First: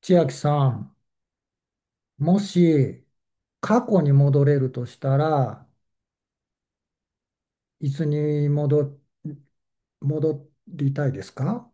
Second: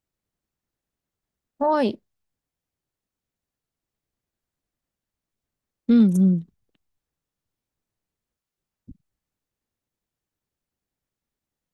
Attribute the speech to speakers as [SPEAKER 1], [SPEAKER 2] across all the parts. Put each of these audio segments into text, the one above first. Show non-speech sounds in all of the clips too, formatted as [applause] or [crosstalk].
[SPEAKER 1] 千秋さん、
[SPEAKER 2] はい。
[SPEAKER 1] もし過去に戻れるとしたら、
[SPEAKER 2] うんうん。
[SPEAKER 1] いつに戻、戻りたいですか？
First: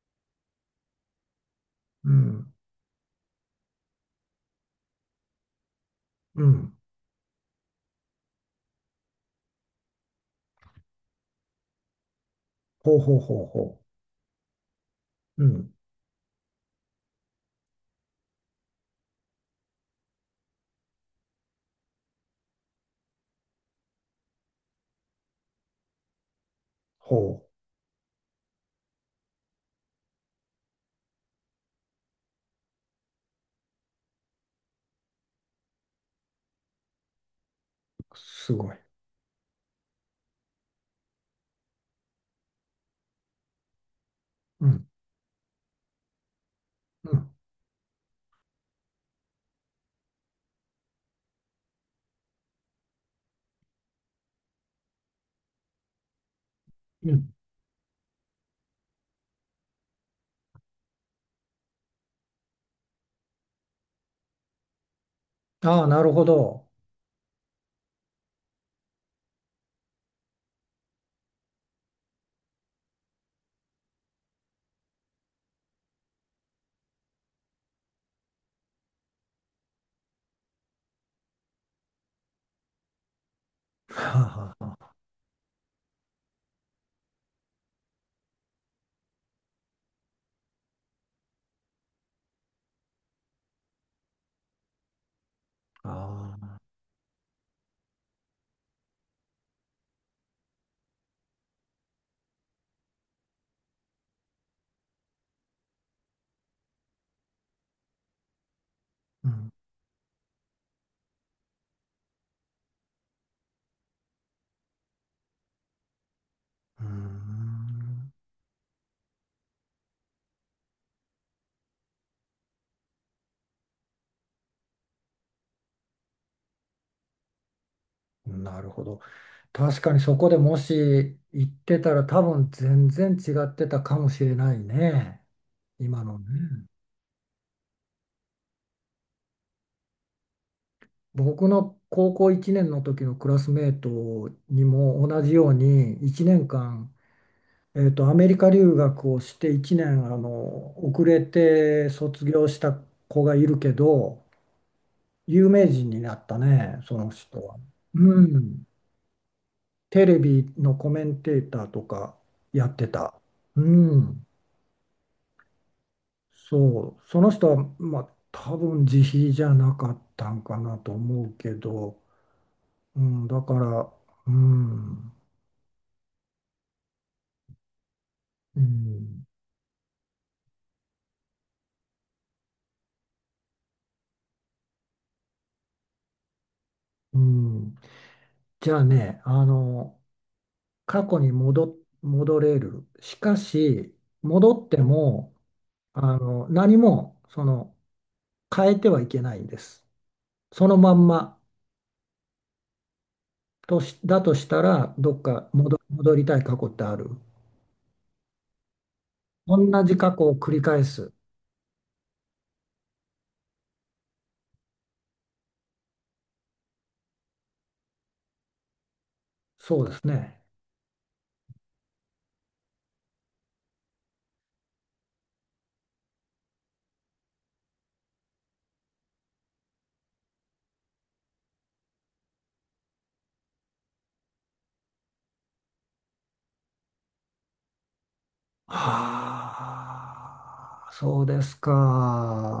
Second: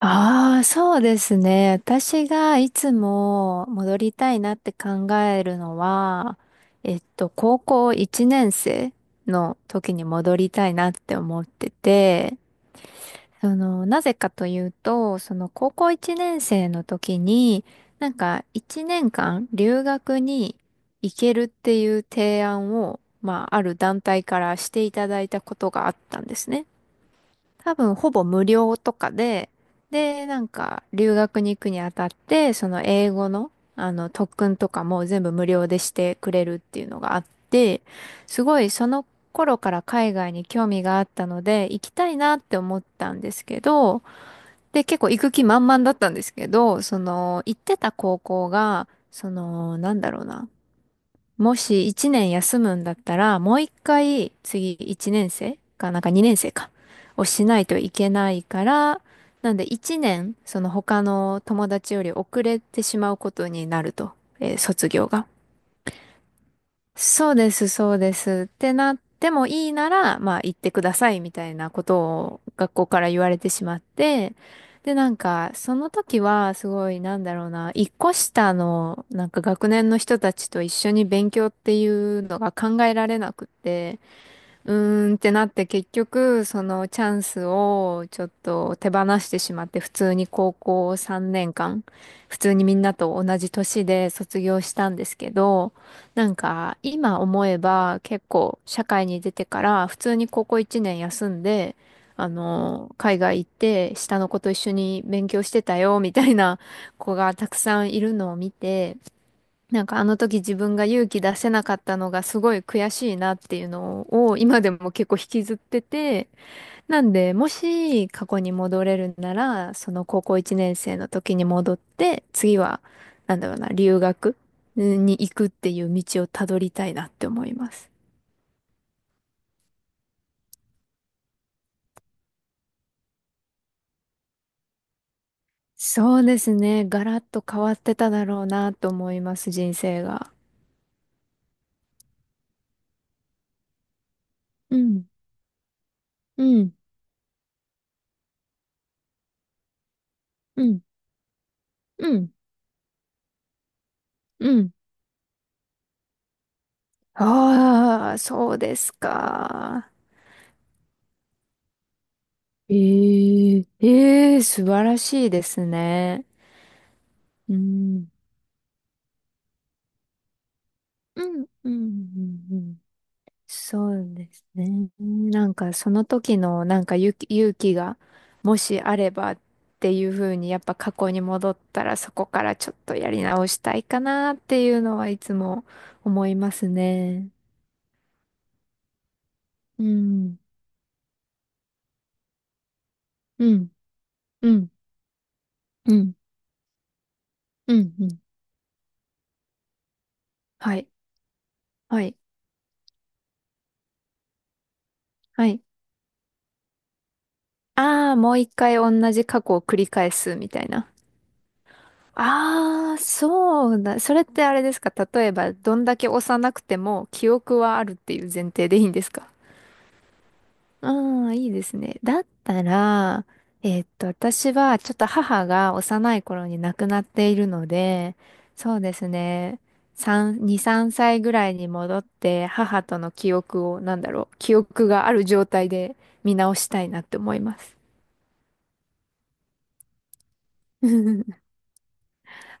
[SPEAKER 2] ああ、そうですね。
[SPEAKER 1] う
[SPEAKER 2] 私
[SPEAKER 1] ん、
[SPEAKER 2] がいつも戻りたいなって考えるのは、
[SPEAKER 1] うん、
[SPEAKER 2] 高校1年生の時に戻りたいなって思ってて、
[SPEAKER 1] ほうほうほう
[SPEAKER 2] そ
[SPEAKER 1] ほ
[SPEAKER 2] の、なぜかというと、そ
[SPEAKER 1] う、う
[SPEAKER 2] の高
[SPEAKER 1] ん、
[SPEAKER 2] 校1年生の時に、なんか1年間留学に行けるっていう提案を、まあ、ある団体からしていただいたことがあったんですね。
[SPEAKER 1] ほ
[SPEAKER 2] 多分ほぼ無料とかで、で、なんか留学に行くにあたって、その英語の、特訓とかも全部無料でしてくれるっていうのがあって、
[SPEAKER 1] う、
[SPEAKER 2] す
[SPEAKER 1] す
[SPEAKER 2] ごい
[SPEAKER 1] ごい。
[SPEAKER 2] その頃から海外に興味があったので、行きたいなって思ったんですけど、
[SPEAKER 1] う
[SPEAKER 2] で、
[SPEAKER 1] ん、
[SPEAKER 2] 結構行く気満々だったんですけど、そ
[SPEAKER 1] うん、
[SPEAKER 2] の行ってた高校が、その、なんだろうな。もし1年休むんだったら、もう一回次1年生か、なんか2年生か、
[SPEAKER 1] う
[SPEAKER 2] を
[SPEAKER 1] ん。
[SPEAKER 2] しないといけないから、なんで1年、その他の友達より遅れてしまうことになると。卒業が。
[SPEAKER 1] ああ、なるほど。
[SPEAKER 2] そうです、そうです。ってなってもいいなら、まあ行ってくださいみたいなことを学校から言われてしまって、で、なんか、その時はすごい、なんだろうな、一個下の、なんか学年の人たちと一緒に勉強っていうのが考えられなくて、
[SPEAKER 1] はあ、はあ
[SPEAKER 2] う
[SPEAKER 1] は [laughs]
[SPEAKER 2] ーんってなって結局そのチャンスをちょっと手放してしまって普通に高校3年間普通にみんなと同じ年で卒業したんですけど、なん
[SPEAKER 1] あ、
[SPEAKER 2] か今思えば結構社会に出てから普通に高校1年休んで海外行って下の子と一緒に勉強してたよみたいな子がたくさんいるのを見て、
[SPEAKER 1] うん、
[SPEAKER 2] なんかあの時自分が勇気出せなかったのがすごい悔しいなっていうのを今でも結構引きずってて、
[SPEAKER 1] う
[SPEAKER 2] なんでも
[SPEAKER 1] ー
[SPEAKER 2] し過去に戻れるなら、その高校1年生の時に戻って、次は、なんだろうな、留学に行くっていう道をたどりたいなって思います。
[SPEAKER 1] ん、なるほど。確かにそこでもし行ってたら多分全然違ってたかもしれないね。今
[SPEAKER 2] そ
[SPEAKER 1] の
[SPEAKER 2] うです
[SPEAKER 1] ね。
[SPEAKER 2] ね。ガラッと変わってただろうなと思います、人生が。
[SPEAKER 1] 僕の高校1年の時のクラスメートに
[SPEAKER 2] う
[SPEAKER 1] も
[SPEAKER 2] ん、
[SPEAKER 1] 同じように1
[SPEAKER 2] う
[SPEAKER 1] 年
[SPEAKER 2] ん、
[SPEAKER 1] 間、アメリカ留学をして1年
[SPEAKER 2] うん、
[SPEAKER 1] 遅れて
[SPEAKER 2] う
[SPEAKER 1] 卒
[SPEAKER 2] ん、
[SPEAKER 1] 業した子がいるけど、
[SPEAKER 2] うん。
[SPEAKER 1] 有名人になったね、その人は。
[SPEAKER 2] ああ、
[SPEAKER 1] う
[SPEAKER 2] そう
[SPEAKER 1] ん、
[SPEAKER 2] ですか。
[SPEAKER 1] テレビのコメンテーターとかやってた。
[SPEAKER 2] え
[SPEAKER 1] う
[SPEAKER 2] え
[SPEAKER 1] ん、
[SPEAKER 2] ええ素晴らしいですね。
[SPEAKER 1] そう、その人
[SPEAKER 2] う
[SPEAKER 1] は、ま
[SPEAKER 2] ん。
[SPEAKER 1] あ、多分自費じゃなかったんかなと
[SPEAKER 2] う
[SPEAKER 1] 思う
[SPEAKER 2] ん、
[SPEAKER 1] け
[SPEAKER 2] うん、う
[SPEAKER 1] ど、
[SPEAKER 2] ん、うん。
[SPEAKER 1] うん、だから、
[SPEAKER 2] そう
[SPEAKER 1] う
[SPEAKER 2] ですね。
[SPEAKER 1] ん。
[SPEAKER 2] なんかその時のなんか勇気がも
[SPEAKER 1] う
[SPEAKER 2] しあれ
[SPEAKER 1] ん、
[SPEAKER 2] ばっていう風にやっぱ過去に戻ったらそこからちょっとやり直したいかなっていうのはいつも思います
[SPEAKER 1] う
[SPEAKER 2] ね。
[SPEAKER 1] ん、じゃあね、
[SPEAKER 2] うん、
[SPEAKER 1] 過去に戻、戻れる。しか
[SPEAKER 2] うん、
[SPEAKER 1] し、
[SPEAKER 2] う
[SPEAKER 1] 戻っ
[SPEAKER 2] ん、
[SPEAKER 1] ても、
[SPEAKER 2] うん、
[SPEAKER 1] 何も、
[SPEAKER 2] うん、うん。
[SPEAKER 1] 変えてはいけないんです。その
[SPEAKER 2] はい、
[SPEAKER 1] まんま
[SPEAKER 2] はい、
[SPEAKER 1] だとしたら、どっ
[SPEAKER 2] は
[SPEAKER 1] か
[SPEAKER 2] い。
[SPEAKER 1] 戻、戻りたい過去ってある？
[SPEAKER 2] ああ、もう一回同じ過去を繰
[SPEAKER 1] 同
[SPEAKER 2] り
[SPEAKER 1] じ
[SPEAKER 2] 返
[SPEAKER 1] 過去を
[SPEAKER 2] すみ
[SPEAKER 1] 繰
[SPEAKER 2] た
[SPEAKER 1] り
[SPEAKER 2] い
[SPEAKER 1] 返
[SPEAKER 2] な。
[SPEAKER 1] す。
[SPEAKER 2] ああ、そうだ。それってあれですか？例えば、どんだけ幼くても記憶はあるっていう前提でいいんですか？
[SPEAKER 1] そうですね。
[SPEAKER 2] ああ、いいですね。だったら、私はちょっと母が幼い頃に亡くなっているので、そうですね。3、2、3歳ぐらいに戻って、母との記憶を、なんだろう、記憶がある状態で見直したいなって思います。
[SPEAKER 1] はあ、そうで
[SPEAKER 2] [laughs]
[SPEAKER 1] す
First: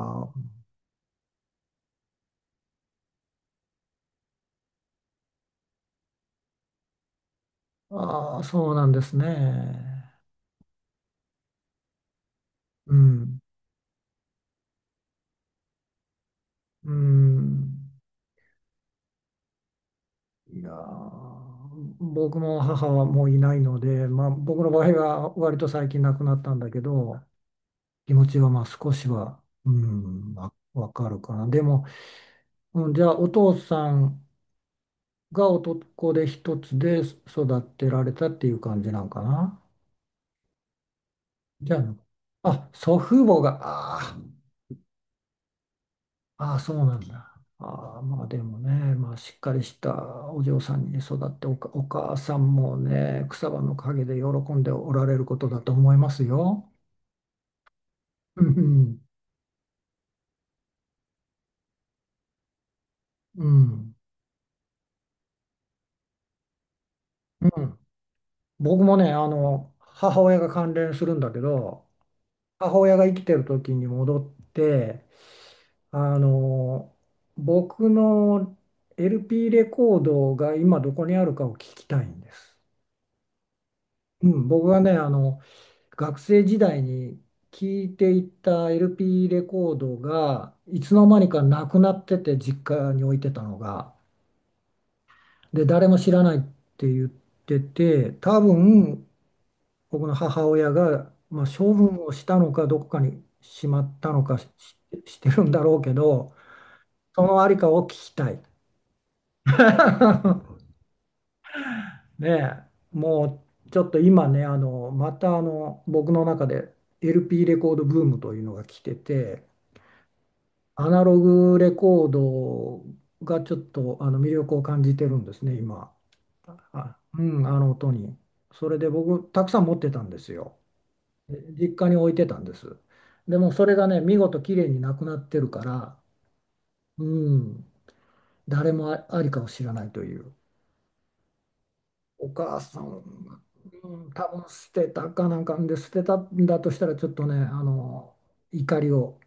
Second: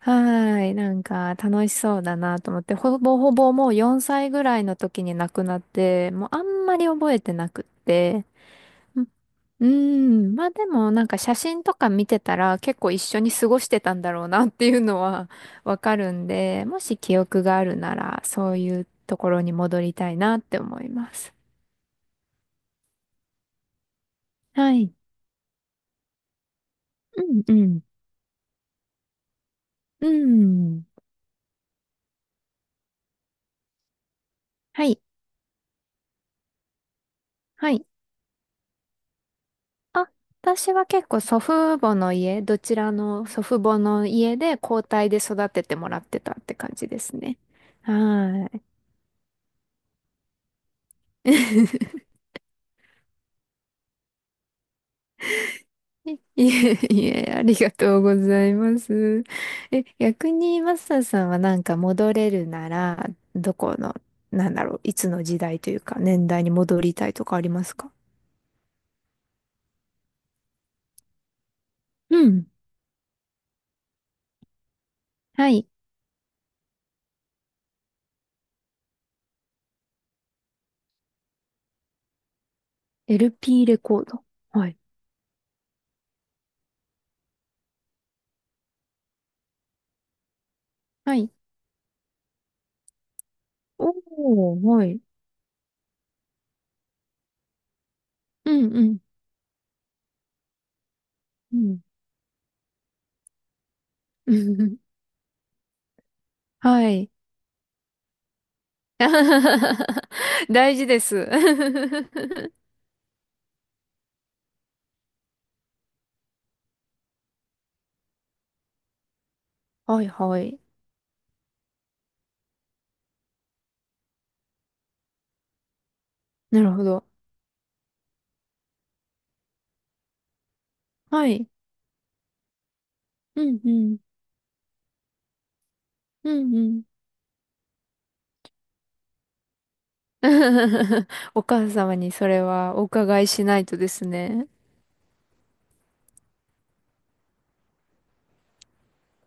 [SPEAKER 2] はーい。なんか楽しそうだなと思って、ほぼほぼもう4歳ぐらいの時に亡くなって、もうあんまり覚えてなくって。
[SPEAKER 1] ああ、そうなんで
[SPEAKER 2] うう
[SPEAKER 1] す
[SPEAKER 2] ー
[SPEAKER 1] ね。
[SPEAKER 2] ん。まあでもなんか写真とか見てたら結構
[SPEAKER 1] う
[SPEAKER 2] 一緒に
[SPEAKER 1] ん、
[SPEAKER 2] 過ごしてたんだろうなっていうのは [laughs] わかるんで、も
[SPEAKER 1] う
[SPEAKER 2] し記憶がある
[SPEAKER 1] ん。
[SPEAKER 2] ならそういうところに戻りたいなって
[SPEAKER 1] いや
[SPEAKER 2] 思います。
[SPEAKER 1] ー、僕も母はもういないので、まあ、僕の
[SPEAKER 2] は
[SPEAKER 1] 場合
[SPEAKER 2] い。
[SPEAKER 1] は割と最近亡くなったんだけど、
[SPEAKER 2] うんうん。
[SPEAKER 1] 気持ちはまあ少しは、う
[SPEAKER 2] う
[SPEAKER 1] ん、
[SPEAKER 2] ん。
[SPEAKER 1] わかるかな。でも、うん、じゃあお父さん
[SPEAKER 2] はい。
[SPEAKER 1] が男で一つで育
[SPEAKER 2] はい。
[SPEAKER 1] てられたっていう感じなんかな？
[SPEAKER 2] あ、私は結構祖
[SPEAKER 1] じゃ
[SPEAKER 2] 父母の家、
[SPEAKER 1] あ、
[SPEAKER 2] ど
[SPEAKER 1] あ、
[SPEAKER 2] ちら
[SPEAKER 1] 祖父
[SPEAKER 2] の
[SPEAKER 1] 母
[SPEAKER 2] 祖
[SPEAKER 1] が、
[SPEAKER 2] 父母の
[SPEAKER 1] あ
[SPEAKER 2] 家で交代で育ててもらってたっ
[SPEAKER 1] あ
[SPEAKER 2] て
[SPEAKER 1] あ、
[SPEAKER 2] 感
[SPEAKER 1] そう
[SPEAKER 2] じ
[SPEAKER 1] な
[SPEAKER 2] で
[SPEAKER 1] ん
[SPEAKER 2] す
[SPEAKER 1] だ。
[SPEAKER 2] ね。は
[SPEAKER 1] ああ、まあでも
[SPEAKER 2] ーい。
[SPEAKER 1] ね、まあしっかりしたお嬢さんにね育ってお
[SPEAKER 2] [laughs]
[SPEAKER 1] 母さんもね、草葉の陰で喜んでおられることだと思います
[SPEAKER 2] い
[SPEAKER 1] よ。
[SPEAKER 2] えいえ、ありがとうご
[SPEAKER 1] う
[SPEAKER 2] ざいま
[SPEAKER 1] ん
[SPEAKER 2] す。え、逆にマスターさんはなんか戻れるなら、
[SPEAKER 1] う
[SPEAKER 2] どこ
[SPEAKER 1] ん。
[SPEAKER 2] の、なんだろう、いつの時代というか年代に戻りたいとかあり
[SPEAKER 1] う
[SPEAKER 2] ます
[SPEAKER 1] ん、
[SPEAKER 2] か？
[SPEAKER 1] 僕もね、母親が関連するんだけど、
[SPEAKER 2] うん。
[SPEAKER 1] 母親が生きてる時に戻って、
[SPEAKER 2] はい。
[SPEAKER 1] あの、僕の LP レコードが今どこにあるかを聞きたいんです。
[SPEAKER 2] LP レコード。
[SPEAKER 1] うん、僕
[SPEAKER 2] はい。
[SPEAKER 1] がね、学生時代に聞いていた LP レコードがいつの
[SPEAKER 2] は
[SPEAKER 1] 間に
[SPEAKER 2] い。
[SPEAKER 1] かなくなってて実家に置いてたのが、
[SPEAKER 2] おー、はい。
[SPEAKER 1] で誰も知らないって言ってて、多
[SPEAKER 2] うんうん。
[SPEAKER 1] 分僕の母親が、まあ、処分をしたのかどこかにしまったの
[SPEAKER 2] う
[SPEAKER 1] か
[SPEAKER 2] ん。
[SPEAKER 1] してるんだろうけど、
[SPEAKER 2] [laughs] はい。
[SPEAKER 1] そのありかを聞きたい。
[SPEAKER 2] [laughs]
[SPEAKER 1] [laughs]
[SPEAKER 2] 大事です。[laughs]
[SPEAKER 1] ねえ、もうちょっと今ね、また僕の中で LP レコードブームというのが来てて。
[SPEAKER 2] はいはい。
[SPEAKER 1] アナログレコードがちょっと魅力を感じてるんですね、今。
[SPEAKER 2] なるほ
[SPEAKER 1] あ、
[SPEAKER 2] ど。
[SPEAKER 1] うん、あの音に。それで僕、たくさん持ってたんですよ。
[SPEAKER 2] は
[SPEAKER 1] で
[SPEAKER 2] い。
[SPEAKER 1] 実家に置いてたんです。で
[SPEAKER 2] う
[SPEAKER 1] も
[SPEAKER 2] ん
[SPEAKER 1] そ
[SPEAKER 2] う
[SPEAKER 1] れが
[SPEAKER 2] ん。
[SPEAKER 1] ね、見事綺麗になくなってるから、
[SPEAKER 2] うんうん。
[SPEAKER 1] うん、誰もありかを知らないという。
[SPEAKER 2] [laughs] お母様にそ
[SPEAKER 1] お
[SPEAKER 2] れ
[SPEAKER 1] 母
[SPEAKER 2] は
[SPEAKER 1] さ
[SPEAKER 2] お
[SPEAKER 1] ん、
[SPEAKER 2] 伺いしないとで
[SPEAKER 1] う
[SPEAKER 2] す
[SPEAKER 1] ん、多分
[SPEAKER 2] ね。
[SPEAKER 1] 捨てたかなんかで捨てたんだとしたら、ちょっとね、怒りを、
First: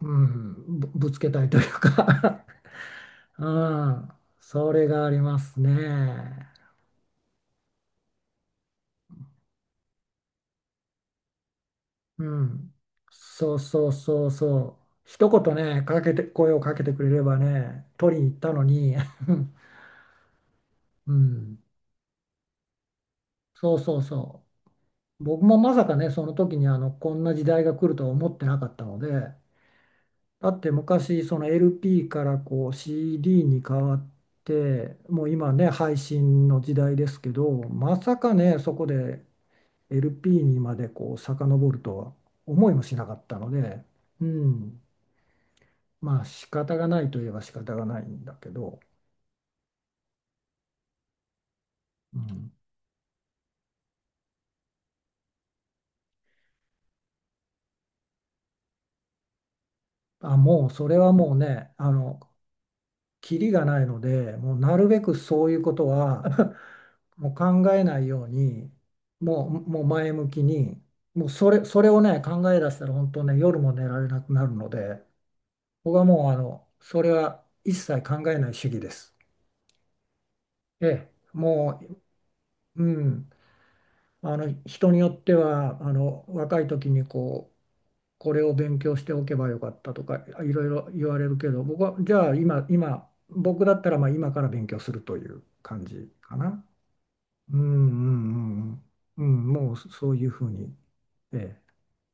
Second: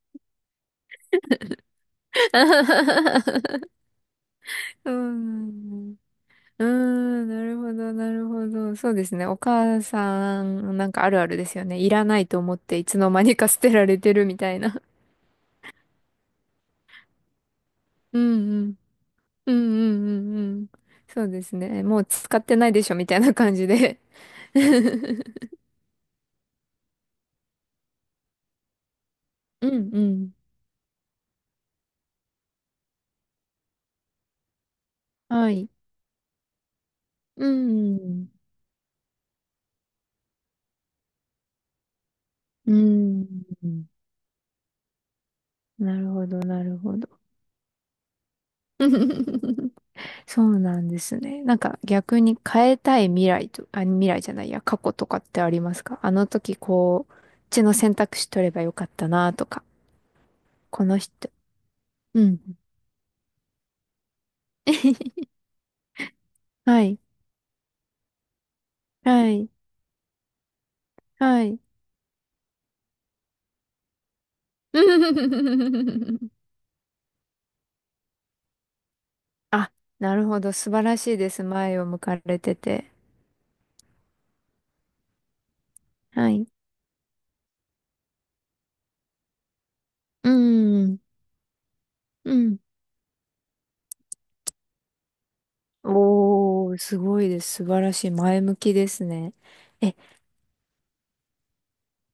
[SPEAKER 1] うん、ぶつけたいというか、
[SPEAKER 2] [laughs]
[SPEAKER 1] うん、それ
[SPEAKER 2] う
[SPEAKER 1] があります
[SPEAKER 2] ん。
[SPEAKER 1] ね。
[SPEAKER 2] うん、なるほど、なるほど。そうですね。お母さん、なんかあるあるですよね。いらな
[SPEAKER 1] う
[SPEAKER 2] いと思っ
[SPEAKER 1] ん、
[SPEAKER 2] ていつの間にか
[SPEAKER 1] そう
[SPEAKER 2] 捨てら
[SPEAKER 1] そう
[SPEAKER 2] れてる
[SPEAKER 1] そう
[SPEAKER 2] みた
[SPEAKER 1] そ
[SPEAKER 2] い
[SPEAKER 1] う。
[SPEAKER 2] な。
[SPEAKER 1] 一言ね、かけて、声をかけてくれればね、取
[SPEAKER 2] う
[SPEAKER 1] りに
[SPEAKER 2] ん
[SPEAKER 1] 行った
[SPEAKER 2] う
[SPEAKER 1] の
[SPEAKER 2] ん。
[SPEAKER 1] に、[laughs]
[SPEAKER 2] うんうんうんうん。
[SPEAKER 1] う
[SPEAKER 2] そうです
[SPEAKER 1] ん、
[SPEAKER 2] ね。もう使ってないでしょみたいな感じ
[SPEAKER 1] そうそ
[SPEAKER 2] で
[SPEAKER 1] うそ
[SPEAKER 2] [laughs]
[SPEAKER 1] う。僕もまさかね、その時にこんな時代が来るとは思ってなかったので、
[SPEAKER 2] うんうん。
[SPEAKER 1] だって昔、その LP からこう CD に変わって、もう
[SPEAKER 2] は
[SPEAKER 1] 今ね、
[SPEAKER 2] い。
[SPEAKER 1] 配信の時代ですけ
[SPEAKER 2] う
[SPEAKER 1] ど、まさ
[SPEAKER 2] ん。
[SPEAKER 1] かね、そこで LP にまでこう遡るとは思
[SPEAKER 2] う
[SPEAKER 1] いもしなかったので、
[SPEAKER 2] ん。
[SPEAKER 1] うん、
[SPEAKER 2] なる
[SPEAKER 1] まあ
[SPEAKER 2] ほど、
[SPEAKER 1] 仕
[SPEAKER 2] な
[SPEAKER 1] 方
[SPEAKER 2] る
[SPEAKER 1] が
[SPEAKER 2] ほ
[SPEAKER 1] な
[SPEAKER 2] ど。
[SPEAKER 1] いといえば仕方がないんだけど、
[SPEAKER 2] [laughs] そうなんですね。なんか
[SPEAKER 1] う
[SPEAKER 2] 逆に
[SPEAKER 1] ん、
[SPEAKER 2] 変えたい未来と、あ、未来じゃないや、過去とかってありますか？あの時こう、こっちの選択肢取ればよかったなとか、
[SPEAKER 1] あ、もう
[SPEAKER 2] こ
[SPEAKER 1] それ
[SPEAKER 2] の
[SPEAKER 1] は
[SPEAKER 2] 人。
[SPEAKER 1] もうね、
[SPEAKER 2] うん。
[SPEAKER 1] キリがないので、もうなるべく
[SPEAKER 2] [laughs]
[SPEAKER 1] そういうことは
[SPEAKER 2] はい、
[SPEAKER 1] [laughs] もう考えないように、
[SPEAKER 2] は
[SPEAKER 1] も
[SPEAKER 2] い、
[SPEAKER 1] う、もう前向きに、もう
[SPEAKER 2] はい。
[SPEAKER 1] それをね、考え出したら本当ね、夜も寝られなくなるので、僕はも
[SPEAKER 2] [laughs]
[SPEAKER 1] うそれは一切考えない主義です。
[SPEAKER 2] あ、なるほど。素晴
[SPEAKER 1] え
[SPEAKER 2] らし
[SPEAKER 1] え、
[SPEAKER 2] いです。
[SPEAKER 1] も
[SPEAKER 2] 前を向かれて
[SPEAKER 1] う、う
[SPEAKER 2] て。
[SPEAKER 1] ん。あの人によっては
[SPEAKER 2] はい。
[SPEAKER 1] 若い時にこうこれを勉強しておけばよかったとか
[SPEAKER 2] う
[SPEAKER 1] いろいろ
[SPEAKER 2] ん、
[SPEAKER 1] 言われるけど、僕はじゃ
[SPEAKER 2] う
[SPEAKER 1] あ
[SPEAKER 2] ん。
[SPEAKER 1] 今、僕だったらまあ今から勉強するという感じかな。
[SPEAKER 2] おー、すごいです。
[SPEAKER 1] う
[SPEAKER 2] 素晴らしい。
[SPEAKER 1] んう
[SPEAKER 2] 前向き
[SPEAKER 1] ん
[SPEAKER 2] です
[SPEAKER 1] うんうん、う
[SPEAKER 2] ね。
[SPEAKER 1] ん、もう
[SPEAKER 2] え、
[SPEAKER 1] そういうふうに。ええ、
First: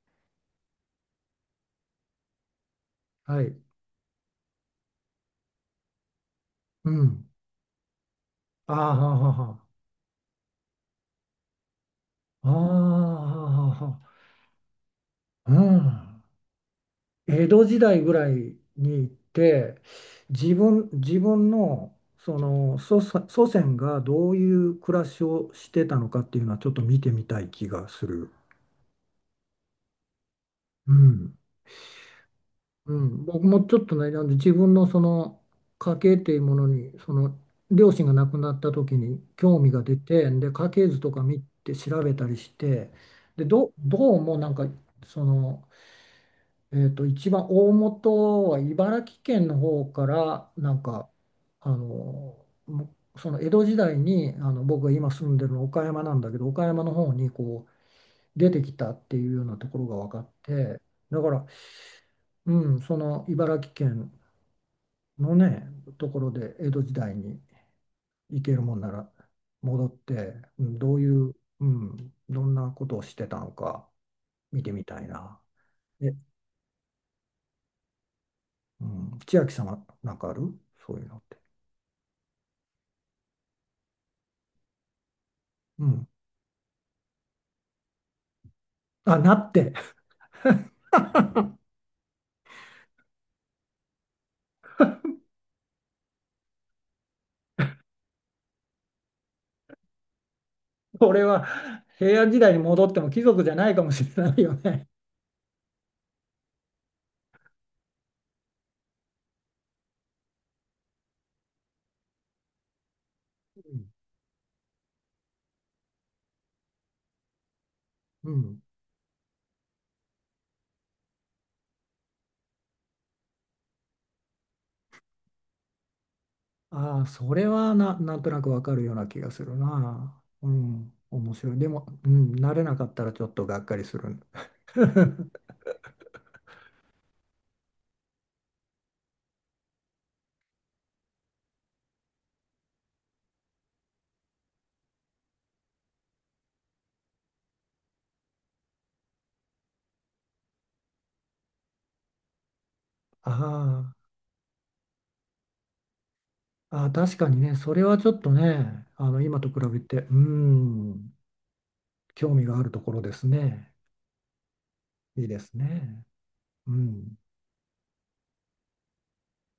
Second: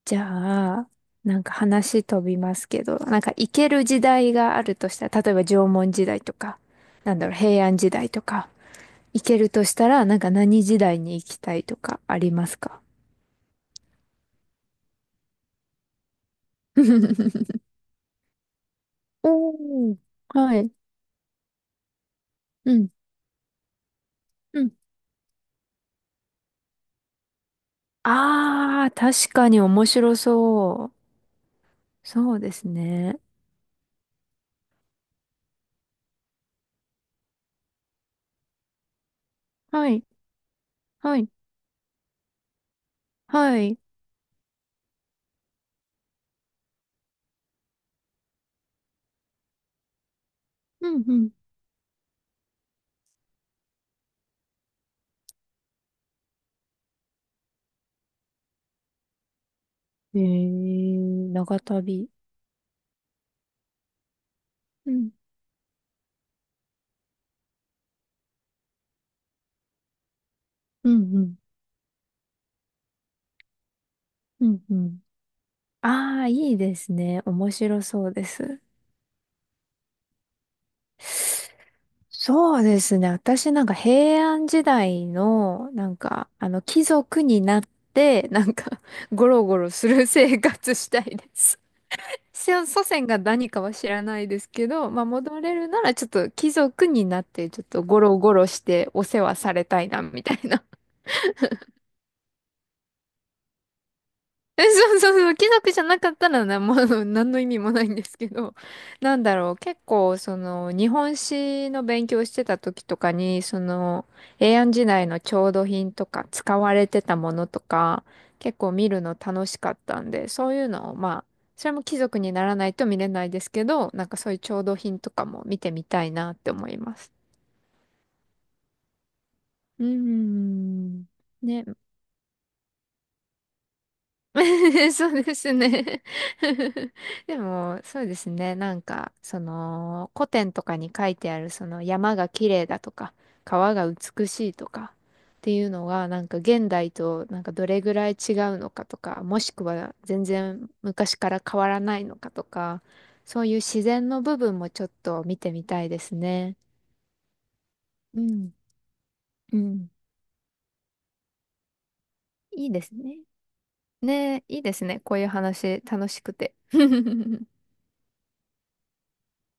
[SPEAKER 2] じゃあ、なんか話飛びますけど、なんか
[SPEAKER 1] は
[SPEAKER 2] 行
[SPEAKER 1] い。
[SPEAKER 2] ける時代があるとしたら、例えば縄文時代とか、
[SPEAKER 1] う
[SPEAKER 2] なん
[SPEAKER 1] ん。
[SPEAKER 2] だろう、平安時代とか、
[SPEAKER 1] ああはあ
[SPEAKER 2] 行
[SPEAKER 1] はあ
[SPEAKER 2] ける
[SPEAKER 1] は
[SPEAKER 2] としたら、なんか何時代に行きたいとかありま
[SPEAKER 1] あ。あ
[SPEAKER 2] す
[SPEAKER 1] あは
[SPEAKER 2] か？
[SPEAKER 1] あはあはうん。江
[SPEAKER 2] [laughs]
[SPEAKER 1] 戸時代ぐらいに行って、
[SPEAKER 2] おー、はい。
[SPEAKER 1] 自分の、そ
[SPEAKER 2] う
[SPEAKER 1] の
[SPEAKER 2] ん、
[SPEAKER 1] 祖先がどうい
[SPEAKER 2] うん。
[SPEAKER 1] う暮らしをしてたのかっていうのはちょっと見てみたい気がする。
[SPEAKER 2] あー、確かに面白そ
[SPEAKER 1] う
[SPEAKER 2] う。
[SPEAKER 1] ん。
[SPEAKER 2] そうです
[SPEAKER 1] う
[SPEAKER 2] ね。
[SPEAKER 1] ん、僕もちょっとね、なんで自分のその家系っていうものに、その両親が亡くなった時に興味が
[SPEAKER 2] は
[SPEAKER 1] 出
[SPEAKER 2] い、
[SPEAKER 1] て、で家系図と
[SPEAKER 2] は
[SPEAKER 1] か
[SPEAKER 2] い、
[SPEAKER 1] 見て調べたりして、で
[SPEAKER 2] はい。
[SPEAKER 1] どうもなんか、その一番大本は茨城県の方からなん
[SPEAKER 2] うん、
[SPEAKER 1] か
[SPEAKER 2] うん。
[SPEAKER 1] あのもその江戸時代に僕が今住んでるの岡山なんだけど、岡山の方にこう出てきたっていうようなところが分
[SPEAKER 2] え
[SPEAKER 1] かって、だか
[SPEAKER 2] ー、
[SPEAKER 1] ら、
[SPEAKER 2] 長旅。
[SPEAKER 1] うん、その茨城県
[SPEAKER 2] うん、
[SPEAKER 1] のねところで江戸時代に行けるもんなら戻って、うん、
[SPEAKER 2] うん、
[SPEAKER 1] どうい
[SPEAKER 2] う
[SPEAKER 1] う、
[SPEAKER 2] ん、
[SPEAKER 1] うん、どんなことをしてたのか
[SPEAKER 2] う
[SPEAKER 1] 見
[SPEAKER 2] ん、
[SPEAKER 1] て
[SPEAKER 2] う
[SPEAKER 1] み
[SPEAKER 2] ん。
[SPEAKER 1] たいな。え、
[SPEAKER 2] ああ、いいですね。面白そうです。
[SPEAKER 1] うん、千秋さんはなんかある、そういうのって？
[SPEAKER 2] そうですね。私なんか平安時代の、
[SPEAKER 1] う
[SPEAKER 2] なん
[SPEAKER 1] ん、
[SPEAKER 2] か、貴族になって、なんか、
[SPEAKER 1] あ、
[SPEAKER 2] ゴ
[SPEAKER 1] な
[SPEAKER 2] ロ
[SPEAKER 1] っ
[SPEAKER 2] ゴロ
[SPEAKER 1] て。
[SPEAKER 2] する生活したいです。
[SPEAKER 1] [laughs]
[SPEAKER 2] 先祖先が何かは知らないですけど、まあ、戻れるならちょっと貴族になって、ちょっとゴロゴロしてお世話されたいな、みたいな。
[SPEAKER 1] これは平安時代に戻っても貴族じゃないかもしれないよ
[SPEAKER 2] [laughs] え、
[SPEAKER 1] ね。
[SPEAKER 2] そうそうそう、貴族じゃなかったらな、もう何の意味もないんですけど、[laughs] なんだろう、結構、その、日本史の勉強してた時とかに、
[SPEAKER 1] う
[SPEAKER 2] そ
[SPEAKER 1] ん。
[SPEAKER 2] の、平安時代の調度品とか、使われてたものとか、
[SPEAKER 1] う
[SPEAKER 2] 結
[SPEAKER 1] ん、
[SPEAKER 2] 構見るの楽しかったんで、そういうのを、まあ、それも貴族にならないと見れないですけど、なんかそういう調度品とかも見てみたいなって思いま
[SPEAKER 1] ああ、
[SPEAKER 2] す。
[SPEAKER 1] それはな、なんとなくわかるような気がする
[SPEAKER 2] うー
[SPEAKER 1] な。うん。
[SPEAKER 2] ん。
[SPEAKER 1] 面白い。
[SPEAKER 2] ね。
[SPEAKER 1] でも、うん、慣れなかったらちょっとがっかりする。
[SPEAKER 2] [laughs] そうで
[SPEAKER 1] [laughs]
[SPEAKER 2] すね。 [laughs] でも、そうですね。なんか、その、古典とかに書いてある、その、山が綺麗だとか、川が美しいとか、っていうのが、なんか、現代と、なんか、どれぐらい違うのかとか、もしくは、全然昔から変わらないのかとか、そういう
[SPEAKER 1] あ
[SPEAKER 2] 自然の部分もちょっと見てみたいですね。
[SPEAKER 1] あ、ああ、確かにね、それはちょっ
[SPEAKER 2] う
[SPEAKER 1] と
[SPEAKER 2] ん。
[SPEAKER 1] ね、今と
[SPEAKER 2] う
[SPEAKER 1] 比べ
[SPEAKER 2] ん。
[SPEAKER 1] て、うん、興味があ
[SPEAKER 2] い
[SPEAKER 1] る
[SPEAKER 2] い
[SPEAKER 1] と
[SPEAKER 2] で
[SPEAKER 1] こ
[SPEAKER 2] す
[SPEAKER 1] ろで
[SPEAKER 2] ね。
[SPEAKER 1] すね。
[SPEAKER 2] ねえ、いいですね。こう
[SPEAKER 1] い
[SPEAKER 2] い
[SPEAKER 1] い
[SPEAKER 2] う
[SPEAKER 1] です
[SPEAKER 2] 話、
[SPEAKER 1] ね。
[SPEAKER 2] 楽しくて。
[SPEAKER 1] うん。
[SPEAKER 2] [laughs]